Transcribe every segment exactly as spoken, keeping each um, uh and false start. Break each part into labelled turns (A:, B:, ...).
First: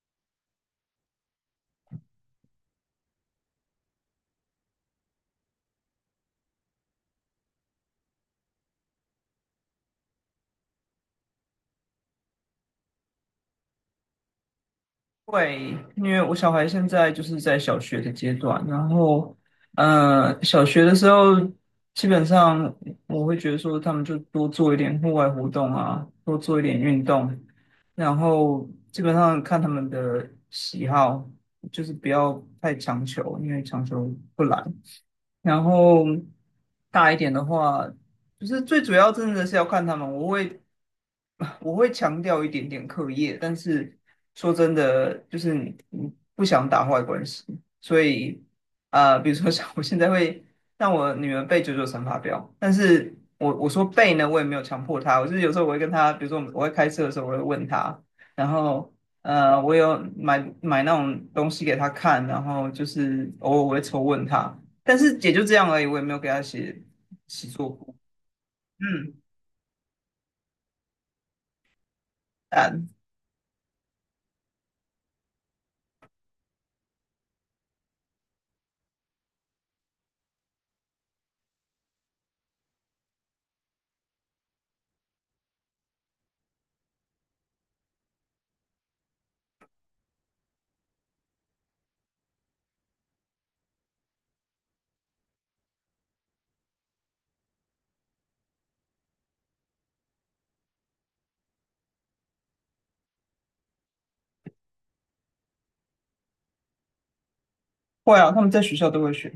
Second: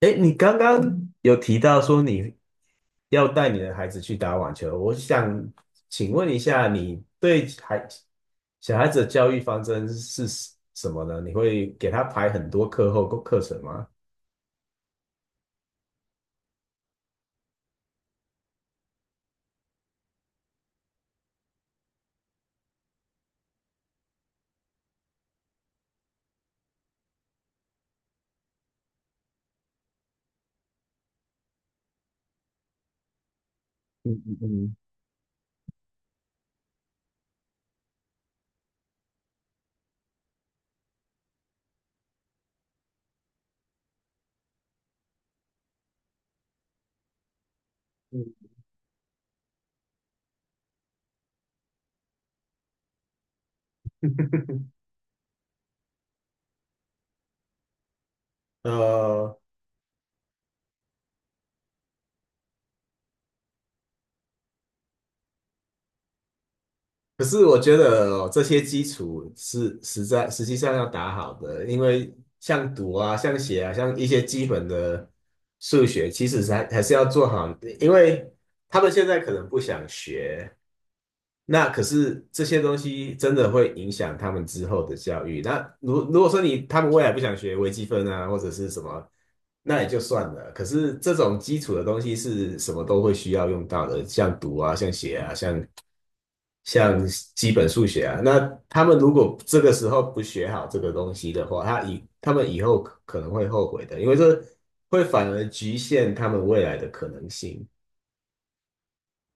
A: 哎，你刚刚有提到说你要带你的孩子去打网球，我想请问一下，你对孩小孩子的教育方针是什么呢？你会给他排很多课后课程吗？
B: 会，因为我小孩现在就是在小学的阶段，然后，呃，小学的时候，基本上我会觉得说，他们就多做一点户外活动啊，多做一点运动，然后基本上看他们的喜好，就是不要太强求，因为强求
A: 嗯嗯
B: 不来。
A: 嗯
B: 然后大一点的话，不是最主要，真的是要看他们。我会我会强调一点点课业，但是说真的，就是你你不想打坏关系，所
A: 嗯，
B: 以呃，比如说像我现在会让我女儿背九九乘法表，但是我我说背呢，我也没有强迫她，我就是有时候我会跟她，比如说我们我会开车的时候，我会问她，然后
A: 呃，
B: 呃，我有买买那种东西给她看，然后就是偶尔我会抽问她，但是也就这样而已，我也没有给她写
A: 可是
B: 习
A: 我
B: 作
A: 觉
B: 簿。
A: 得哦这些基
B: 嗯，
A: 础是实在实际上要打好的，因为像
B: 嗯
A: 读啊、像写啊、像一些基本的数学，其实是还还是要做好，因为他们现在可能不想学，那可是这些东西真的会影响他们之后的教育。那如如果说你他们未来不想学微积分啊，或者是什么，那也就算了。可是这种基础的东西是什么都会需要用到的，像读啊，像写啊，像像基本数学啊。那他们如果这个时候不学好这个东西的话，他以他们以后可能会后悔的，因为这会反而局限他们未来的可能性。
B: 会啊，他们在学校都会学，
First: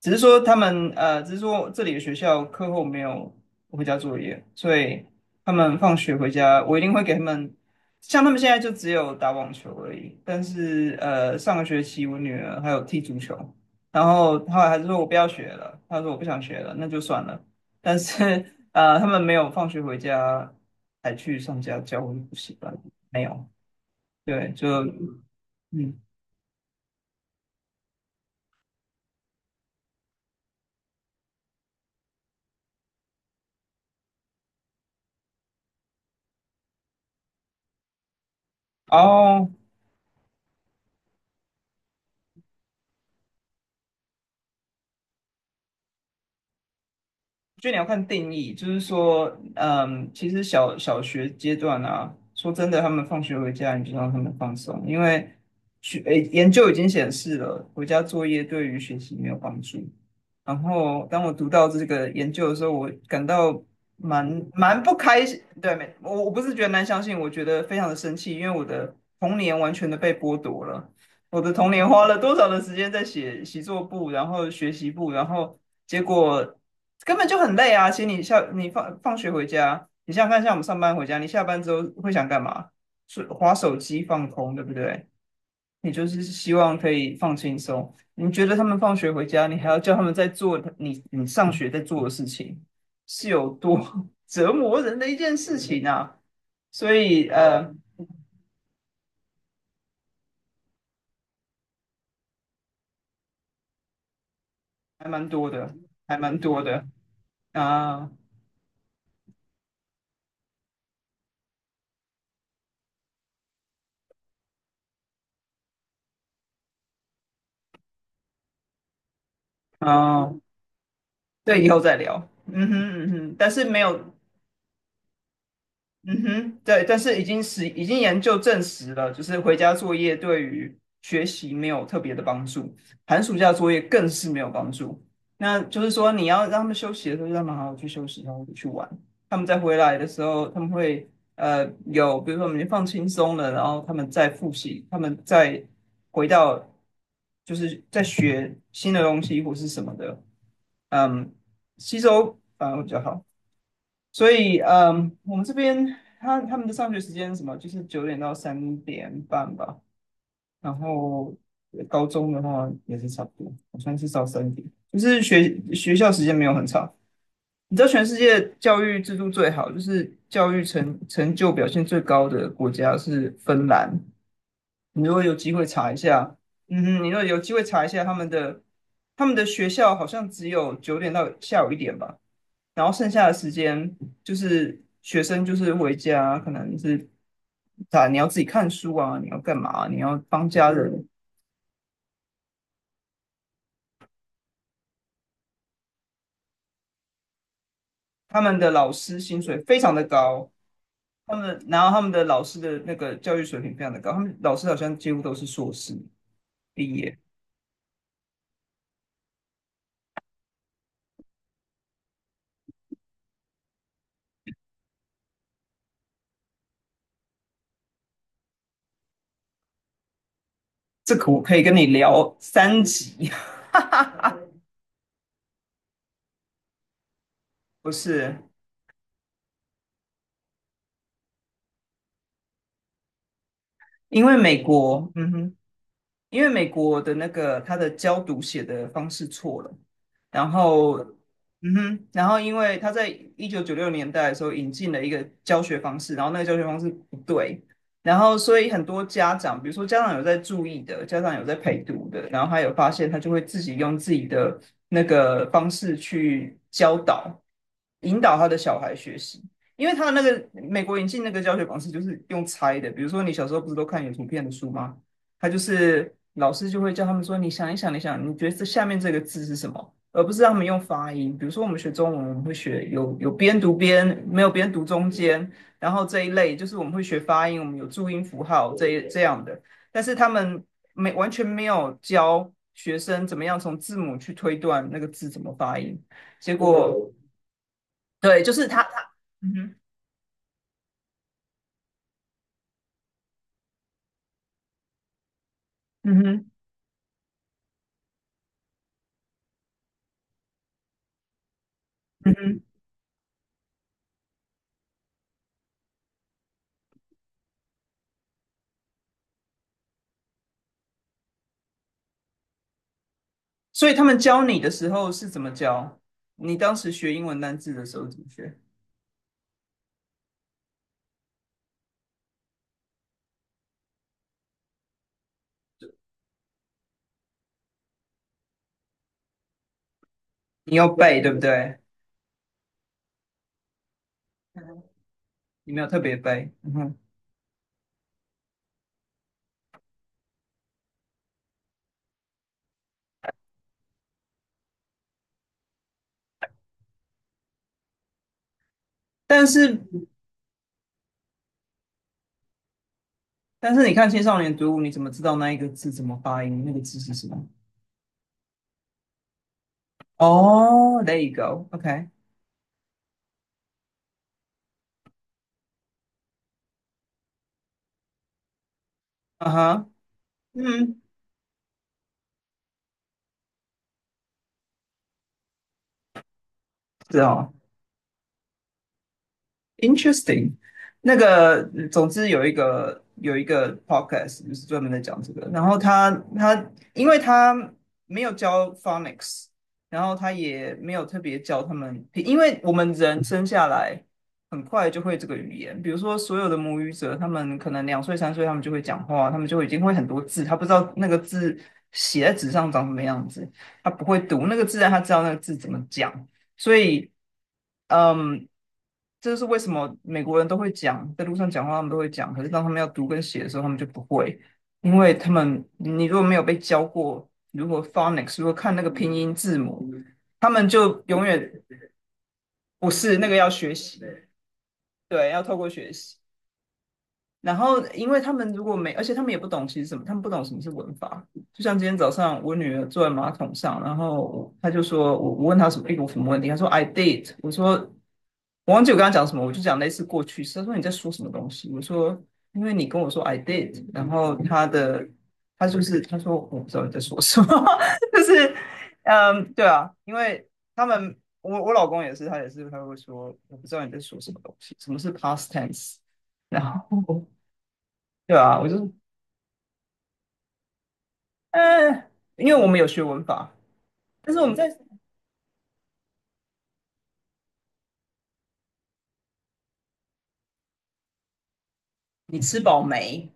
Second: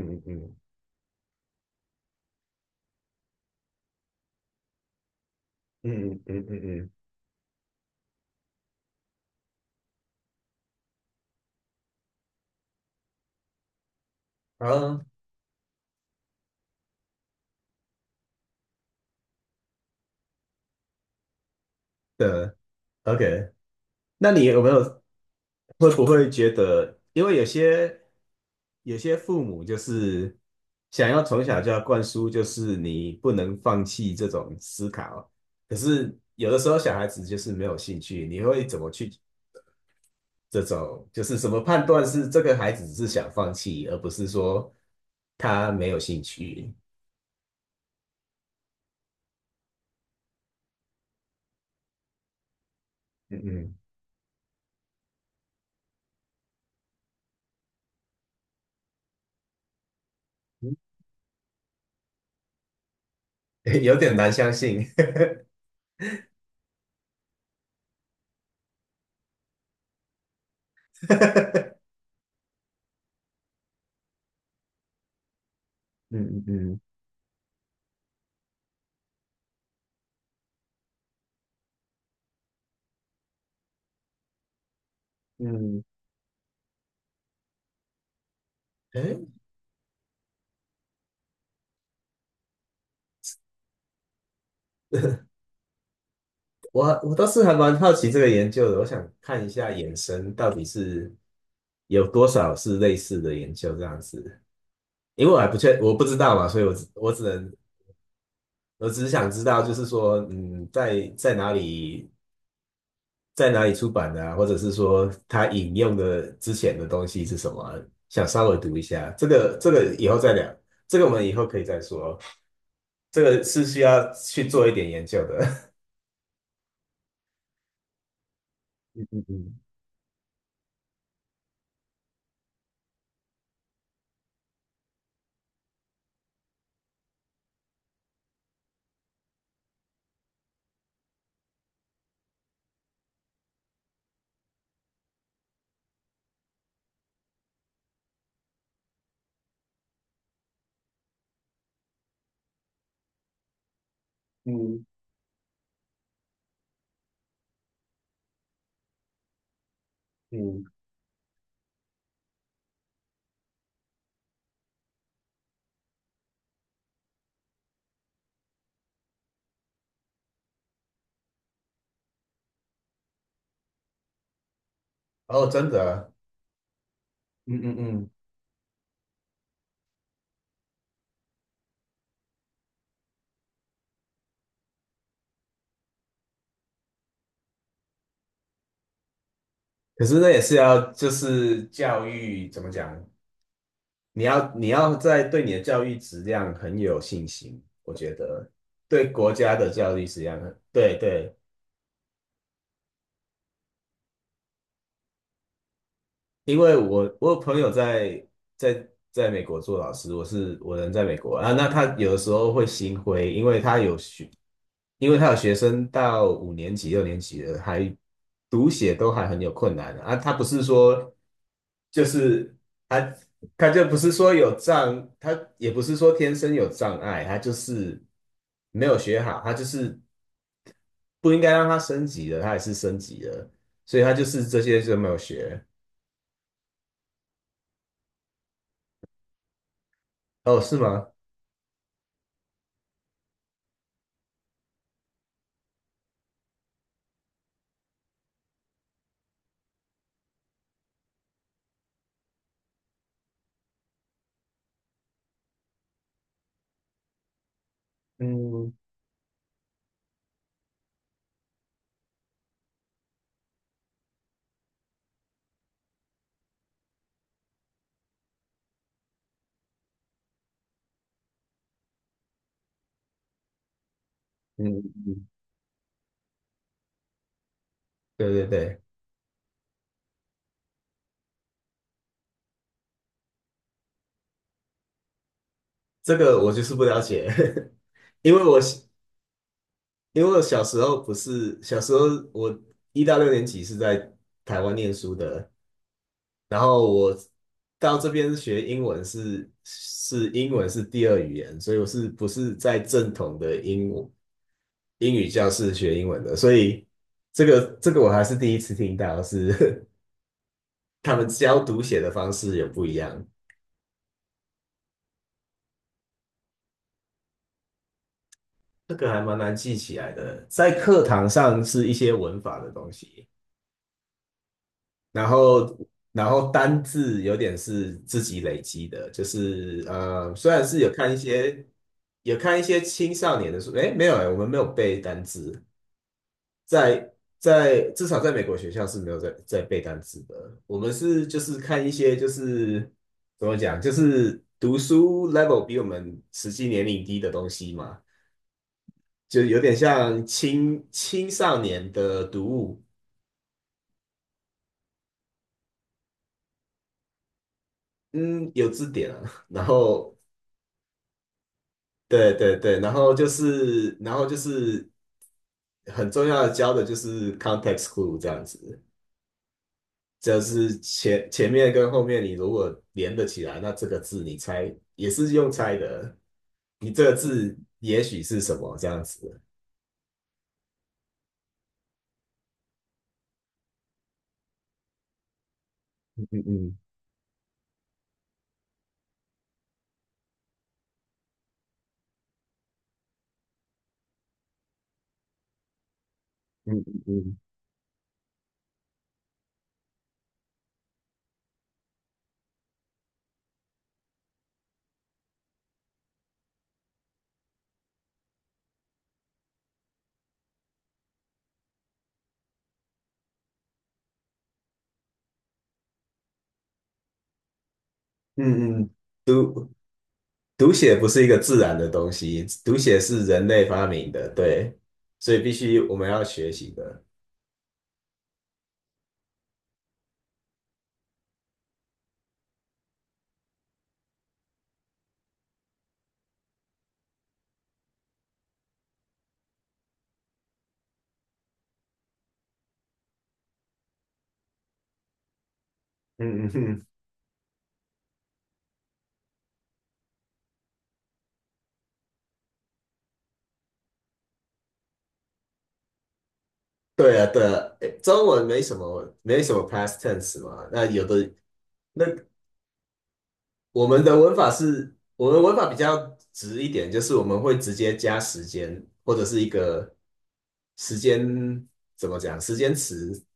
B: 只是说他
A: 嗯
B: 们呃，只是说这里的学校课后没有回家作业，所以他们放
A: 嗯
B: 学
A: 嗯
B: 回
A: 嗯嗯
B: 家，我
A: 嗯
B: 一
A: 嗯，
B: 定会给他们。像他们现在就只有打网球而已，但是呃，上个学期我女儿还有踢足球，然后后来还是说我不
A: 好
B: 要学了，她说我不想学了，那就算了。但是呃，他们没有放学回家还去上家教或者补习
A: 的
B: 班，没有，
A: ，OK。那你
B: 对，
A: 有没有
B: 就
A: 会
B: 嗯，
A: 不会觉得，因为有些有些父母就是想要从小就要灌输，就是你不能放弃这种思考，可是有的时候小孩子就是没有兴趣，你会怎么去
B: 哦。
A: 这种就是什么判断是这个孩子是想放弃，而不是说他没有兴趣？
B: 我觉得你要看定义，就是说，嗯，其实小小学阶段啊，说真的，他们放学回
A: 嗯
B: 家，你就让他们放松，因为学，诶，研究已经显示了，回家作业对于学习没有帮助。然
A: 嗯，
B: 后，当我读到这个研究的时候，我感到
A: 有点难
B: 蛮
A: 相
B: 蛮
A: 信。
B: 不开心，对，没，我我不是觉得难相信，我觉得非常的生气，因为我的童年完全的被剥夺了。我的童 年花了多少的时间在写习作簿，然后学习簿，然后结
A: 嗯
B: 果
A: 嗯
B: 根本就很累啊。其实你下你放放学回家，你想想看，像我们上班回家，你下班之后会想干嘛？是滑手机放空，对不对？
A: 嗯
B: 你就是希望可以放轻松。你觉得他们放学回
A: 嗯，诶
B: 家，你还要叫他们在做你你上学在做的事情，是有多 折磨人的一件事情啊！
A: 我
B: 所
A: 我倒
B: 以
A: 是还
B: 呃，
A: 蛮好奇这个研究的，我想看一下衍生到底是有多少是类似的研究这样子，
B: 还
A: 因
B: 蛮
A: 为我还
B: 多
A: 不
B: 的，
A: 确，我不知
B: 还
A: 道
B: 蛮
A: 嘛，所
B: 多
A: 以我只
B: 的
A: 我只能
B: 啊
A: 我只是想知道，就是说，嗯，在在哪里在哪里出版的啊，或者是说他引用的之前的东西是什么啊想稍微读一下，这个这个以后再
B: 啊，
A: 聊，这个我们以后可
B: 对，
A: 以
B: 以后
A: 再
B: 再聊。
A: 说，
B: 嗯哼嗯
A: 这
B: 哼，
A: 个
B: 但
A: 是
B: 是
A: 需
B: 没有
A: 要去做一点研究的，
B: 嗯哼，对，但是已经是已经研究证 实了，就
A: 嗯
B: 是回
A: 嗯
B: 家作业对于学习没有特别的帮助，寒暑假作业更是没有帮助。那就是说，你要让他们休息的时候，就让他们好好去休息，然后去玩。他们再回来的时候，他们会呃有，比如说我们已经放轻松了，然后他们再复习，他们再回到就是在学新的东西或是什么的，嗯，吸收反而会比较好。所以，
A: 嗯
B: 嗯，我们这边他他们的上学时间是什么，就是九点到三点半吧。
A: 嗯
B: 然后呃高中的话也是差不多，好像是到三点，就是学学校时间没有很长。你知道全世界教育制度最好，就是教育成成就表现最高的国家是芬兰。你如果有
A: 哦，
B: 机会
A: 真的
B: 查一
A: 啊，
B: 下，嗯哼，你如果有机
A: 嗯
B: 会
A: 嗯
B: 查一下
A: 嗯。
B: 他们的他们的学校好像只有九点到下午一点吧。然后剩下的时间就是学生就是回家，可能是啊你要自己看书啊，你要干嘛啊？你
A: 可
B: 要
A: 是那也
B: 帮
A: 是
B: 家
A: 要，
B: 人。
A: 就是教育怎么讲？你要你要在对你的教育质量很有信心，我觉
B: 他
A: 得
B: 们的老
A: 对
B: 师
A: 国
B: 薪
A: 家
B: 水
A: 的
B: 非常
A: 教
B: 的
A: 育质量
B: 高，
A: 很，对对，
B: 他们然后他们的老师的那个教育水平非常的高，他们老师好像几乎都是硕士
A: 因为
B: 毕
A: 我
B: 业。
A: 我有朋友在在在美国做老师，我是我人在美国啊，那他有的时候会心灰，因为他有学，因为他有学生到五年级、六年级了，还读写都还很有困难的啊。他不是说
B: 这个我可以跟你
A: 就
B: 聊
A: 是
B: 三
A: 他
B: 集，
A: 他就不是说有障，他也不是说天生有障碍，他就
B: 不
A: 是
B: 是
A: 没有学好，他就是不应该让他升级的，他还是升级了，所以他就
B: 因为
A: 是这
B: 美
A: 些就没
B: 国，
A: 有
B: 嗯哼。
A: 学。
B: 因为美国的那个他的教读写的方式错了，然
A: 哦，是
B: 后，
A: 吗？
B: 嗯哼，然后因为他在一九九六年代的时候引进了一个教学方式，然后那个教学方式不对，然后所以很多家长，比如说家长有在注意的，家长有在陪读的，然后他有发现，他就会自己用自己的那个方式去教导、引导他的
A: 嗯
B: 小孩学习。因为他那个美国引进那个教学方式就是用猜的，比如说你小时候不是都看有图片的书吗？他就是老师就会叫他们说，你想一想，你想，你觉得这下面这个字是什么？而不是让他们用发音。比如说我们学中文，我们会学有有边读边，没有边
A: 嗯，
B: 读中
A: 嗯
B: 间，然后这一类就是我们会学发音，我们有注音
A: 对
B: 符
A: 对
B: 号
A: 对，
B: 这一这样的。但是他们没完全没有教学生怎么样从字母去推断那个字怎么发音。
A: 这个我
B: 结
A: 就是不了
B: 果
A: 解，因
B: 对，
A: 为
B: 就
A: 我
B: 是他他嗯哼
A: 因为我小时候不是小时候我一到六年级是在台湾念书的，
B: 嗯哼
A: 然后我到这边学英文是是英文是第二语言，所以我是不
B: 嗯
A: 是
B: 哼，
A: 在正统的英英语教室学英文的，所以这个这个我还是第一次听到是 他们教读写的方式有不一样。
B: 所以他们教你的时候是怎么教？你当时学英文单字的时候怎么学？
A: 这个还蛮难记起来的，在课堂上是一些文法的东西，然后然后单字有点是自己累积的，就是呃，虽然
B: 你
A: 是
B: 有
A: 有看一
B: 背对不
A: 些
B: 对？
A: 有看一些青少年的书，诶，没有诶，我们没有背单字，
B: 你没有特别背，嗯哼。
A: 在在至少在美国学校是没有在在背单字的，我们是就是看一些就是怎么讲，就是读书 level 比我们实际年龄低的东西嘛。就
B: 但
A: 有点
B: 是
A: 像青青少年的读物，
B: 但是你看青少年读物，你怎么知道那一个字怎么发音？那个字是什么？
A: 嗯，有字典啊，然后
B: 哦 oh,，there you go，OK，okay.
A: 对对对，然后就是然后就是很重要的教的就是 context clue 这样子，
B: 啊哈，
A: 就是
B: 嗯，
A: 前前面跟后面你如果连得起来，那这个字你猜也是用猜的，你这个
B: 是哦。
A: 字也许是什么这样子，
B: Interesting，那个，嗯总之有一个有一个 podcast 就是专门在讲这个，然后他
A: 嗯
B: 他
A: 嗯
B: 因为他没有教 phonics，然后他也没有特别教他们，因为我们人生下来很快就会这个语言，比如说所有的母
A: 嗯
B: 语
A: 嗯
B: 者，他们可能两岁三岁他们就会讲话，他们就已经会很多字，他不知道那个字写在纸上长什么样子，他不会读那个字，但他知道那个字怎么讲。所以，嗯，这就是为什么美国人都会讲，在路上讲话他们都会讲，可是当他们要读跟写的时候，他们就不会，因为他们你如果没有被教过如果 phonics，
A: 嗯
B: 如果看
A: 嗯
B: 那
A: 嗯。
B: 个拼音字母，他们
A: 读写
B: 就
A: 不是
B: 永
A: 一个
B: 远
A: 自然的东西，读
B: 不
A: 写
B: 是
A: 是
B: 那个
A: 人
B: 要
A: 类
B: 学
A: 发
B: 习，
A: 明的，对，
B: 对，
A: 所以
B: 要
A: 必
B: 透过
A: 须
B: 学
A: 我们
B: 习。
A: 要学习的。
B: 然后，因为他们如果没，而且他们也不懂其实什么，他们不懂什么是文法。就像今天早上，我女儿坐在马桶上，然后她就说，我我问她什么一个什么问题，她说 I did，我说我忘记我跟她讲什么，我就讲类似过去式。她说你在说什么东西？我说因为你跟我说 I did，然后她的她就是她说
A: 嗯嗯
B: 我不知道
A: 嗯，
B: 你在说什么，就是嗯，对啊，因为他们我我老公也是，他也是他会说我不知道你在说什么东西，什么是 past tense。然
A: 对啊
B: 后
A: 对啊，诶中
B: 对
A: 文
B: 啊，
A: 没
B: 我
A: 什
B: 就是
A: 么没什么 past tense 嘛，那有的
B: 嗯，
A: 那
B: 呃，因为我们有学文法，
A: 我们的
B: 但
A: 文
B: 是我
A: 法
B: 们在
A: 是，我们文法比较直一点，就是我们会直接加时间或者是一个时间怎么
B: 你
A: 讲，时
B: 吃
A: 间
B: 饱
A: 词，
B: 没？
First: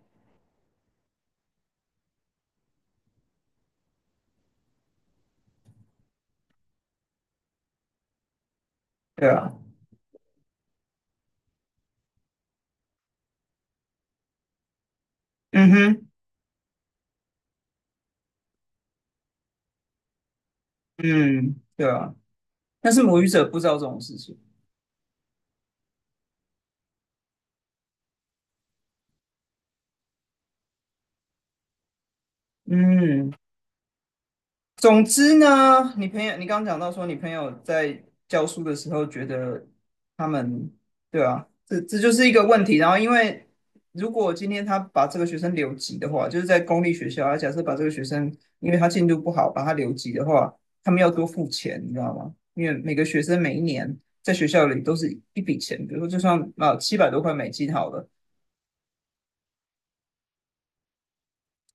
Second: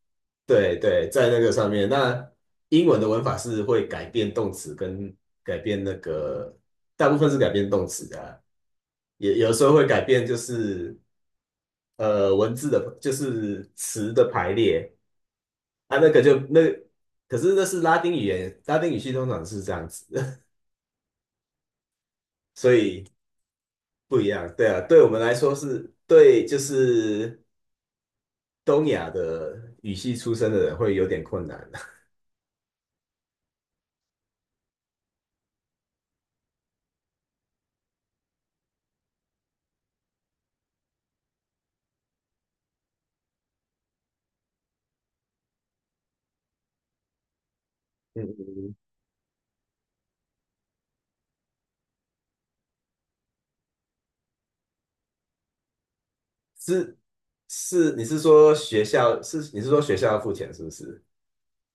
A: 对对，在那个上面。那英文的文法是会改变动词跟改变那个，大部分是改变动词的啊，
B: 对
A: 也
B: 啊，
A: 有时候会改变就是呃文字的，就是词的排列
B: 嗯
A: 啊，
B: 哼，
A: 那个就那，可是那是拉丁语言，拉丁语系通常是这样子，
B: 嗯，对啊，
A: 所
B: 但是
A: 以。
B: 母语者不知道这种事
A: 不一
B: 情。
A: 样，对啊，对我们来说是对，就是东亚的语系出身的人会有点困难。
B: 嗯。总之呢，你朋友，你刚刚讲到说，你朋友在教书的时候觉得他们，对啊，这这就是一个问题。然后，因为如果今天他把这个学生留级的话，就是在公立学校，他假设把这个学生，因
A: 嗯，
B: 为他进度不好，把他留级的话，他们要多付钱，你知道吗？因为每个学生每一年在学校里都是一笔钱，比如说就算啊
A: 是
B: 七百多块美金好
A: 是，你
B: 了。
A: 是说学校是你是说学校要付钱是不是？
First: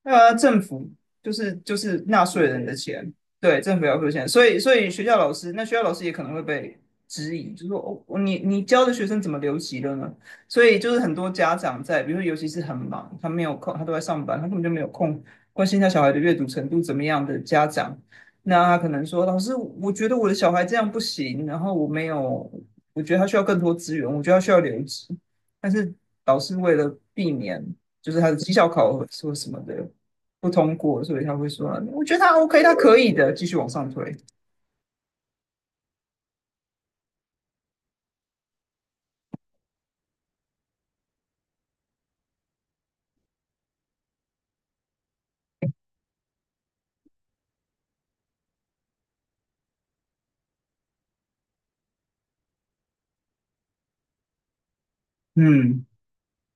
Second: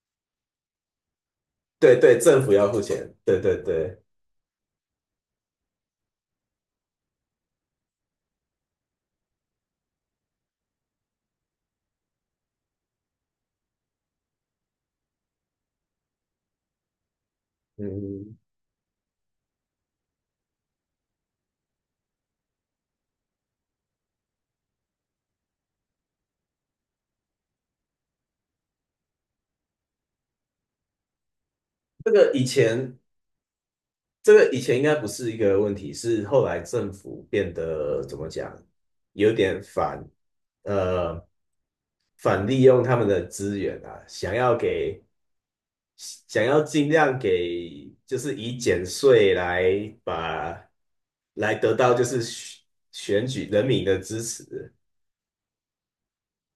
B: 呃，政府就是就
A: 对
B: 是
A: 对，
B: 纳
A: 政
B: 税
A: 府
B: 人
A: 要
B: 的
A: 付
B: 钱，
A: 钱，对对
B: 对，政府
A: 对，
B: 要付钱，所以所以学校老师，那学校老师也可能会被质疑，就说哦，你你教的学生怎么留级了呢？所以就是很多家长在，比如说尤其是很忙，他没有空，他都在上班，他根本就没有空关心他小孩的阅读程度怎么样的家长，
A: 嗯，
B: 那他可能说，老师，我觉得我的小孩这样不行，然后我没有，我觉得他需要更多资源，我觉得他需要留级，但是老师为了避免就是他的绩效考核或什么的。不通过，所以他会说，我
A: 这
B: 觉得
A: 个
B: 他
A: 以
B: OK，他
A: 前
B: 可以的，继续往上推。
A: 这个以前应该不是一个问题，是后来政府变得怎么讲，有点反呃反利用他们的资源啊，想要给想要尽量给，就是以减税来把来得到就是选选举人民的支持，
B: 嗯，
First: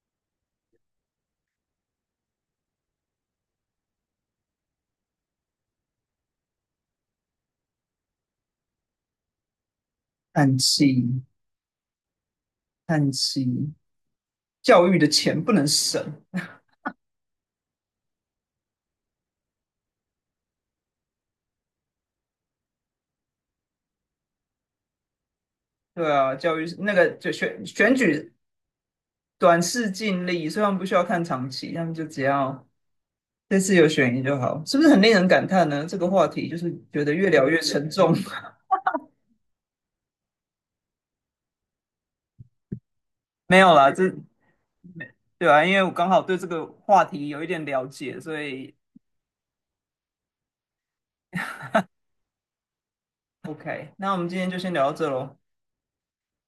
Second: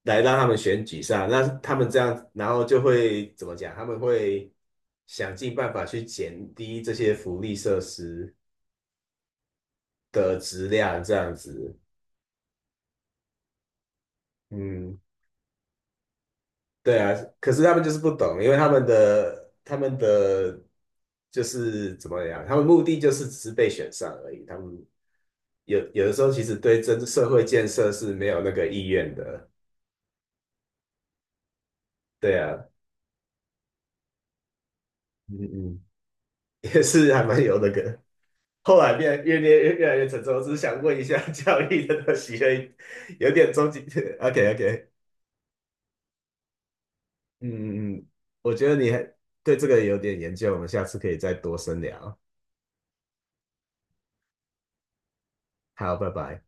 A: 来让他们选举上。那他们这样，然后就会怎么讲？他们会想尽办法去减低这些福利设施的
B: 叹
A: 质量，这
B: 气，
A: 样子。
B: 叹气，教
A: 嗯，
B: 育的钱不能省。
A: 对啊，可是他们就是不懂，因为他们的他们的就是怎么样，他们目的就是只是被选上而已。他们有有
B: 对
A: 的时候
B: 啊，
A: 其实
B: 教育
A: 对
B: 那
A: 真
B: 个
A: 社
B: 就
A: 会
B: 选
A: 建设
B: 选
A: 是没
B: 举
A: 有那个意愿的。
B: 短视近利，所以他们不需要看长期，他们就只
A: 对啊，
B: 要这次有选赢就好，是不是很令人
A: 嗯
B: 感叹
A: 嗯，
B: 呢？这个话题就是
A: 也
B: 觉
A: 是
B: 得
A: 还
B: 越
A: 蛮
B: 聊
A: 有
B: 越
A: 那
B: 沉
A: 个。
B: 重。
A: 后来变越变越越来越沉重，我只是想问一下 教育的东西而有 点
B: 没
A: 终
B: 有
A: 极。
B: 啦，这
A: OK OK,
B: 对啊，因为我刚好对这个话题有一
A: 嗯
B: 点了
A: 嗯嗯，
B: 解，所
A: 我觉
B: 以
A: 得你还对这个有点研究，我们下次可以再多深聊。
B: OK，那我们今天就先聊到这喽。
A: 好，拜拜。